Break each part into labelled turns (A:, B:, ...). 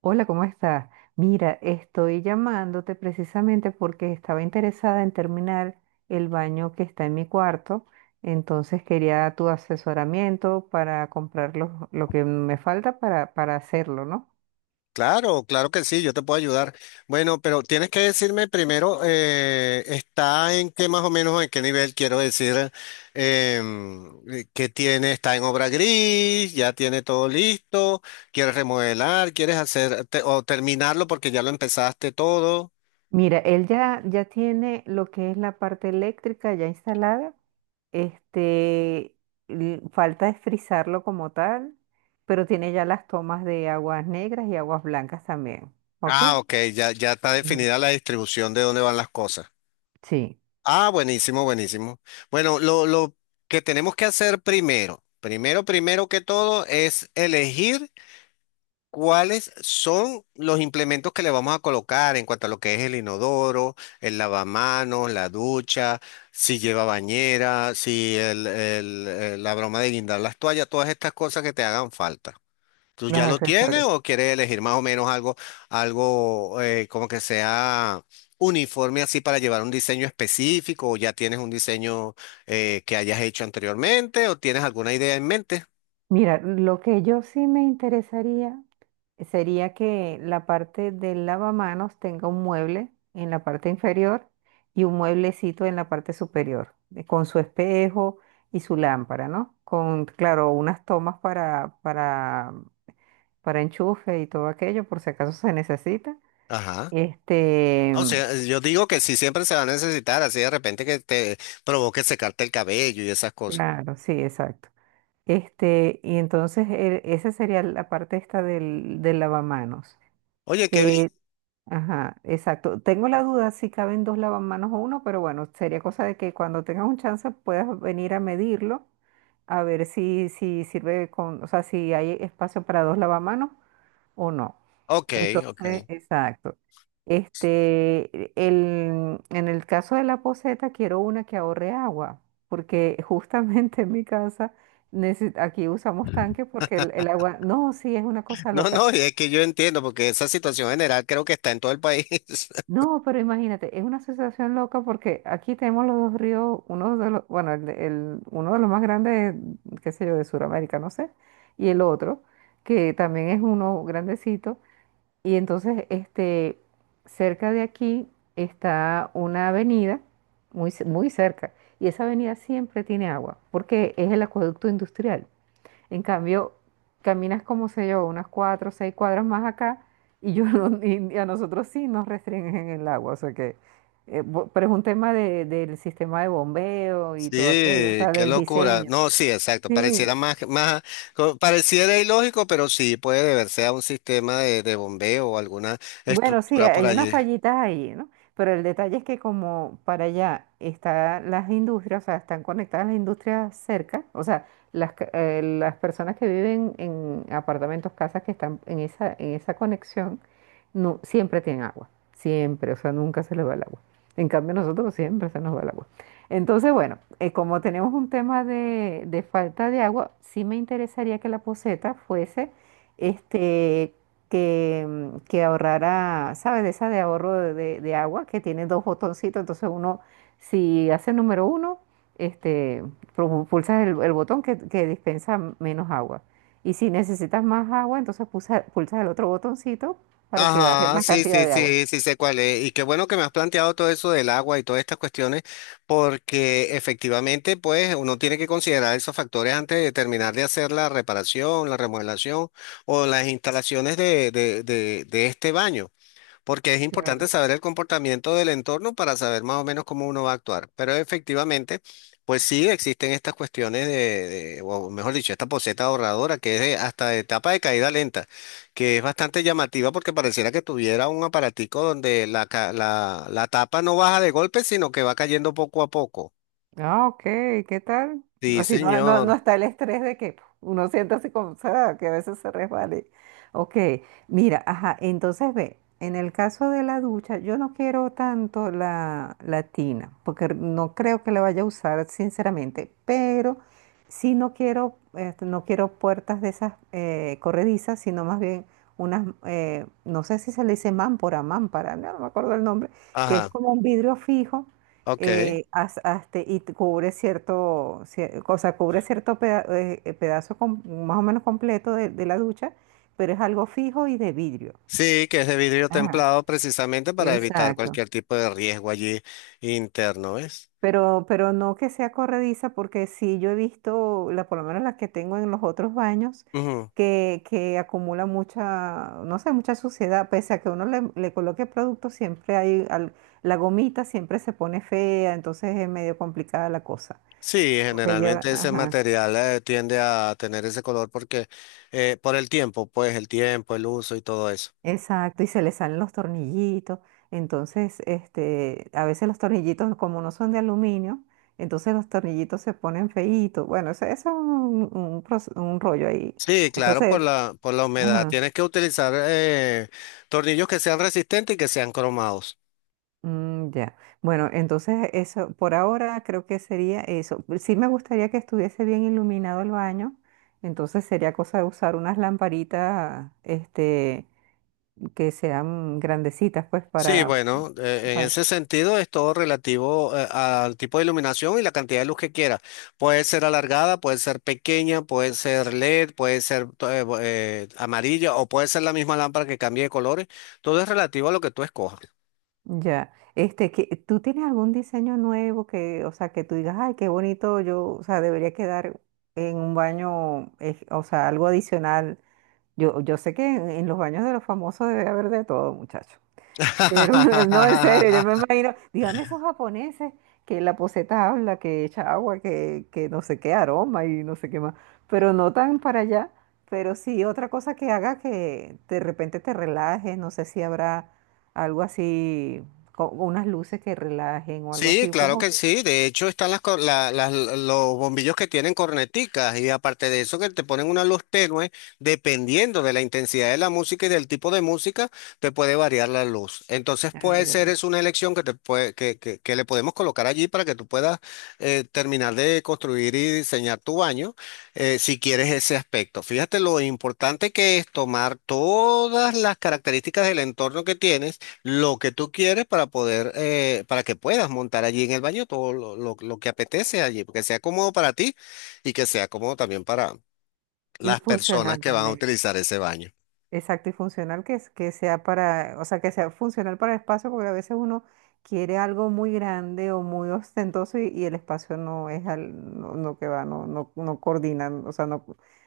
A: Hola, ¿cómo estás? Mira, estoy llamándote precisamente porque estaba interesada en terminar el baño que está en mi cuarto, entonces quería tu asesoramiento para comprar lo que me falta para hacerlo, ¿no?
B: Claro, claro que sí, yo te puedo ayudar. Bueno, pero tienes que decirme primero, está en qué más o menos, en qué nivel quiero decir, que tiene, está en obra gris, ya tiene todo listo, quieres remodelar, quieres hacer o terminarlo porque ya lo empezaste todo.
A: Mira, él ya tiene lo que es la parte eléctrica ya instalada, este, falta es frizarlo como tal, pero tiene ya las tomas de aguas negras y aguas blancas también, ¿ok?
B: Ah, ok, ya, ya está
A: Ujú.
B: definida la distribución de dónde van las cosas.
A: Sí.
B: Ah, buenísimo, buenísimo. Bueno, lo que tenemos que hacer primero, primero que todo es elegir. ¿Cuáles son los implementos que le vamos a colocar en cuanto a lo que es el inodoro, el lavamanos, la ducha, si lleva bañera, si la broma de guindar las toallas, todas estas cosas que te hagan falta? ¿Tú
A: Los
B: ya lo tienes
A: accesorios.
B: o quieres elegir más o menos algo, algo como que sea uniforme así para llevar un diseño específico o ya tienes un diseño que hayas hecho anteriormente o tienes alguna idea en mente?
A: Mira, lo que yo sí me interesaría sería que la parte del lavamanos tenga un mueble en la parte inferior y un mueblecito en la parte superior, con su espejo y su lámpara, ¿no? Con, claro, unas tomas para enchufe y todo aquello, por si acaso se necesita.
B: Ajá.
A: Este,
B: O sea, yo digo que sí siempre se va a necesitar, así de repente que te provoque secarte el cabello y esas cosas.
A: claro, sí, exacto. Y entonces esa sería la parte esta del lavamanos.
B: Oye, qué bien.
A: Eh, Ajá, exacto. Tengo la duda si caben dos lavamanos o uno, pero bueno, sería cosa de que cuando tengas un chance puedas venir a medirlo, a ver si, si sirve con, o sea, si hay espacio para dos lavamanos o no.
B: Ok, ok.
A: Entonces, exacto. En el caso de la poceta, quiero una que ahorre agua, porque justamente en mi casa, aquí usamos tanque porque el agua, no, sí, es una cosa
B: No,
A: loca.
B: no, y es que yo entiendo, porque esa situación general creo que está en todo el país.
A: No, pero imagínate, es una sensación loca porque aquí tenemos los dos ríos, uno de los, bueno, uno de los más grandes, qué sé yo, de Sudamérica, no sé, y el otro, que también es uno grandecito. Y entonces, cerca de aquí está una avenida, muy cerca, y esa avenida siempre tiene agua, porque es el acueducto industrial. En cambio, caminas como sé yo, unas cuatro o seis cuadras más acá y yo no- y a nosotros sí nos restringen el agua. O sea que, pero es un tema del sistema de bombeo y todo aquello, o
B: Sí,
A: sea,
B: qué
A: del
B: locura.
A: diseño.
B: No, sí, exacto.
A: Sí.
B: Pareciera más, más, pareciera ilógico, pero sí puede deberse a un sistema de bombeo o alguna
A: Bueno, sí,
B: estructura por
A: hay unas
B: allí.
A: fallitas ahí, ¿no? Pero el detalle es que como para allá están las industrias, o sea, están conectadas las industrias cerca, o sea, las personas que viven en apartamentos, casas que están en esa conexión, no, siempre tienen agua, siempre, o sea, nunca se les va el agua. En cambio, nosotros siempre se nos va el agua. Entonces, bueno, como tenemos un tema de falta de agua, sí me interesaría que la poseta fuese este, que, que ahorrara, ¿sabes? De esa de ahorro de agua que tiene dos botoncitos. Entonces uno, si hace el número uno, este, pulsas el botón que dispensa menos agua. Y si necesitas más agua, entonces pulsas el otro botoncito para que baje
B: Ajá,
A: más
B: sí,
A: cantidad
B: sí,
A: de agua.
B: sí, sí sé cuál es. Y qué bueno que me has planteado todo eso del agua y todas estas cuestiones, porque efectivamente, pues, uno tiene que considerar esos factores antes de terminar de hacer la reparación, la remodelación o las instalaciones de este baño. Porque es importante
A: Claro.
B: saber el comportamiento del entorno para saber más o menos cómo uno va a actuar. Pero efectivamente, pues sí existen estas cuestiones de, o mejor dicho, esta poseta ahorradora que es hasta de etapa de caída lenta, que es bastante llamativa porque pareciera que tuviera un aparatico donde la, la, la tapa no baja de golpe, sino que va cayendo poco a poco.
A: Ah, ok, ¿qué tal?
B: Sí,
A: Así no, no, no
B: señor.
A: está el estrés de que puf, uno siente así como, o que a veces se resbale. Ok, mira, ajá, entonces ve, en el caso de la ducha, yo no quiero tanto la, la tina, porque no creo que la vaya a usar, sinceramente, pero sí no quiero, no quiero puertas de esas corredizas, sino más bien unas, no sé si se le dice mámpora, mámpara, no, no me acuerdo el nombre, que es
B: Ajá,
A: como un vidrio fijo
B: ok.
A: y te cubre o sea, cubre cierto pedazo más o menos completo de la ducha, pero es algo fijo y de vidrio.
B: Sí, que es de vidrio
A: Ajá,
B: templado precisamente para evitar
A: exacto.
B: cualquier tipo de riesgo allí interno, ¿ves?
A: Pero no que sea corrediza, porque sí yo he visto, la, por lo menos las que tengo en los otros baños, que acumula mucha, no sé, mucha suciedad, pese a que uno le, le coloque producto, siempre hay, la gomita siempre se pone fea, entonces es medio complicada la cosa.
B: Sí,
A: Porque yo,
B: generalmente ese
A: ajá.
B: material tiende a tener ese color porque por el tiempo, pues el tiempo, el uso y todo eso.
A: Exacto, y se le salen los tornillitos. Entonces, a veces los tornillitos, como no son de aluminio, entonces los tornillitos se ponen feitos. Bueno, eso es un un rollo ahí.
B: Sí, claro,
A: Entonces,
B: por la humedad.
A: ajá,
B: Tienes que utilizar tornillos que sean resistentes y que sean cromados.
A: ya. Bueno, entonces eso, por ahora creo que sería eso. Sí me gustaría que estuviese bien iluminado el baño. Entonces sería cosa de usar unas lamparitas, que sean grandecitas, pues,
B: Sí,
A: para,
B: bueno, en
A: para.
B: ese sentido es todo relativo al tipo de iluminación y la cantidad de luz que quieras. Puede ser alargada, puede ser pequeña, puede ser LED, puede ser amarilla o puede ser la misma lámpara que cambie de colores. Todo es relativo a lo que tú escojas.
A: Ya, que, ¿tú tienes algún diseño nuevo que, o sea, que tú digas, ay, qué bonito, yo, o sea, debería quedar en un baño, o sea, algo adicional? Yo sé que en los baños de los famosos debe haber de todo, muchacho. Pero no, en serio, yo me imagino, dígame esos japoneses que la poseta habla, que echa agua, que no sé qué aroma y no sé qué más, pero no tan para allá, pero sí otra cosa que haga que de repente te relajes, no sé si habrá algo así, unas luces que relajen o algo
B: Sí,
A: así,
B: claro
A: como,
B: que sí. De hecho, están las, los bombillos que tienen corneticas y aparte de eso que te ponen una luz tenue, dependiendo de la intensidad de la música y del tipo de música, te puede variar la luz. Entonces
A: ah,
B: puede
A: ya,
B: ser es una elección que, te puede, que le podemos colocar allí para que tú puedas terminar de construir y diseñar tu baño si quieres ese aspecto. Fíjate lo importante que es tomar todas las características del entorno que tienes lo que tú quieres para poder, para que puedas montar allí en el baño todo lo, lo que apetece allí, porque sea cómodo para ti y que sea cómodo también para
A: y
B: las personas
A: funcional
B: que van a
A: también.
B: utilizar ese baño.
A: Exacto, y funcional que, que sea para, o sea, que sea funcional para el espacio, porque a veces uno quiere algo muy grande o muy ostentoso y el espacio no es al, no, no que va, no, no, no coordina, o sea, no,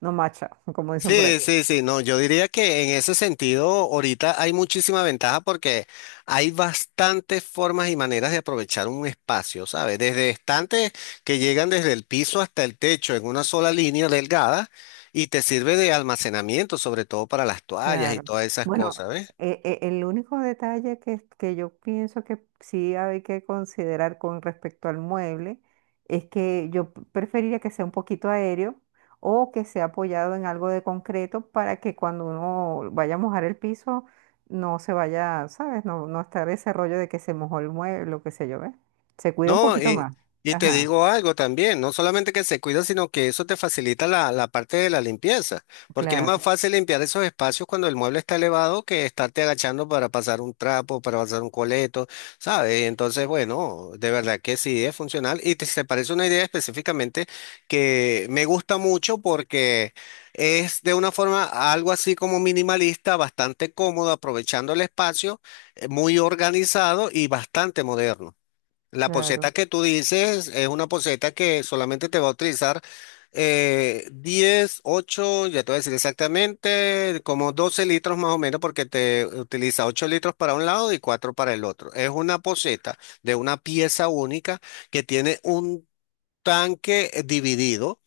A: no macha, como dicen por ahí.
B: Sí, sí, sí, no, yo diría que en ese sentido ahorita hay muchísima ventaja porque hay bastantes formas y maneras de aprovechar un espacio, ¿sabes? Desde estantes que llegan desde el piso hasta el techo en una sola línea delgada y te sirve de almacenamiento, sobre todo para las toallas y
A: Claro.
B: todas esas
A: Bueno,
B: cosas, ¿ves?
A: el único detalle que yo pienso que sí hay que considerar con respecto al mueble es que yo preferiría que sea un poquito aéreo o que sea apoyado en algo de concreto para que cuando uno vaya a mojar el piso no se vaya, ¿sabes? No, no estar ese rollo de que se mojó el mueble o qué sé yo, ¿ves? Se cuida un
B: No,
A: poquito más.
B: y te
A: Ajá,
B: digo algo también, no solamente que se cuida, sino que eso te facilita la, la parte de la limpieza, porque es más
A: claro,
B: fácil limpiar esos espacios cuando el mueble está elevado que estarte agachando para pasar un trapo, para pasar un coleto, ¿sabes? Entonces, bueno, de verdad que sí es funcional y te, se parece una idea específicamente que me gusta mucho porque es de una forma algo así como minimalista, bastante cómodo, aprovechando el espacio, muy organizado y bastante moderno. La poceta
A: claro,
B: que tú dices es una poceta que solamente te va a utilizar 10, 8, ya te voy a decir exactamente, como 12 litros más o menos, porque te utiliza 8 litros para un lado y 4 para el otro. Es una poceta de una pieza única que tiene un tanque dividido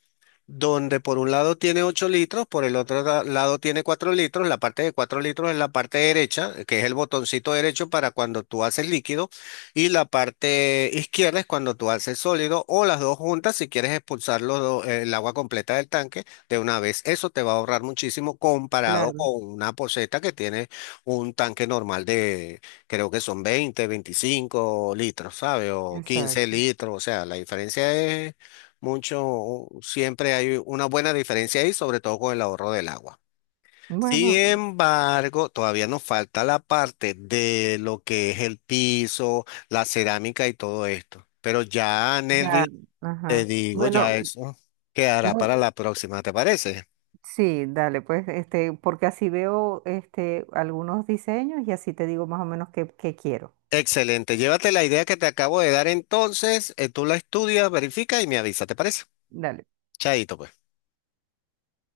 B: donde por un lado tiene 8 litros, por el otro lado tiene 4 litros. La parte de 4 litros es la parte derecha, que es el botoncito derecho para cuando tú haces líquido, y la parte izquierda es cuando tú haces sólido, o las dos juntas si quieres expulsar el agua completa del tanque de una vez. Eso te va a ahorrar muchísimo comparado
A: claro,
B: con una poceta que tiene un tanque normal de, creo que son 20 25 litros, ¿sabes? O 15
A: exacto.
B: litros, o sea, la diferencia es mucho, siempre hay una buena diferencia ahí, sobre todo con el ahorro del agua. Sin
A: Bueno,
B: embargo, todavía nos falta la parte de lo que es el piso, la cerámica y todo esto. Pero ya,
A: ya,
B: Nelvi, te
A: ajá.
B: digo, ya
A: Bueno,
B: eso quedará para
A: no,
B: la próxima, ¿te parece?
A: sí, dale, pues, porque así veo este, algunos diseños y así te digo más o menos qué, qué quiero.
B: Excelente. Llévate la idea que te acabo de dar entonces, tú la estudias, verifica y me avisa, ¿te parece?
A: Dale.
B: Chaito, pues.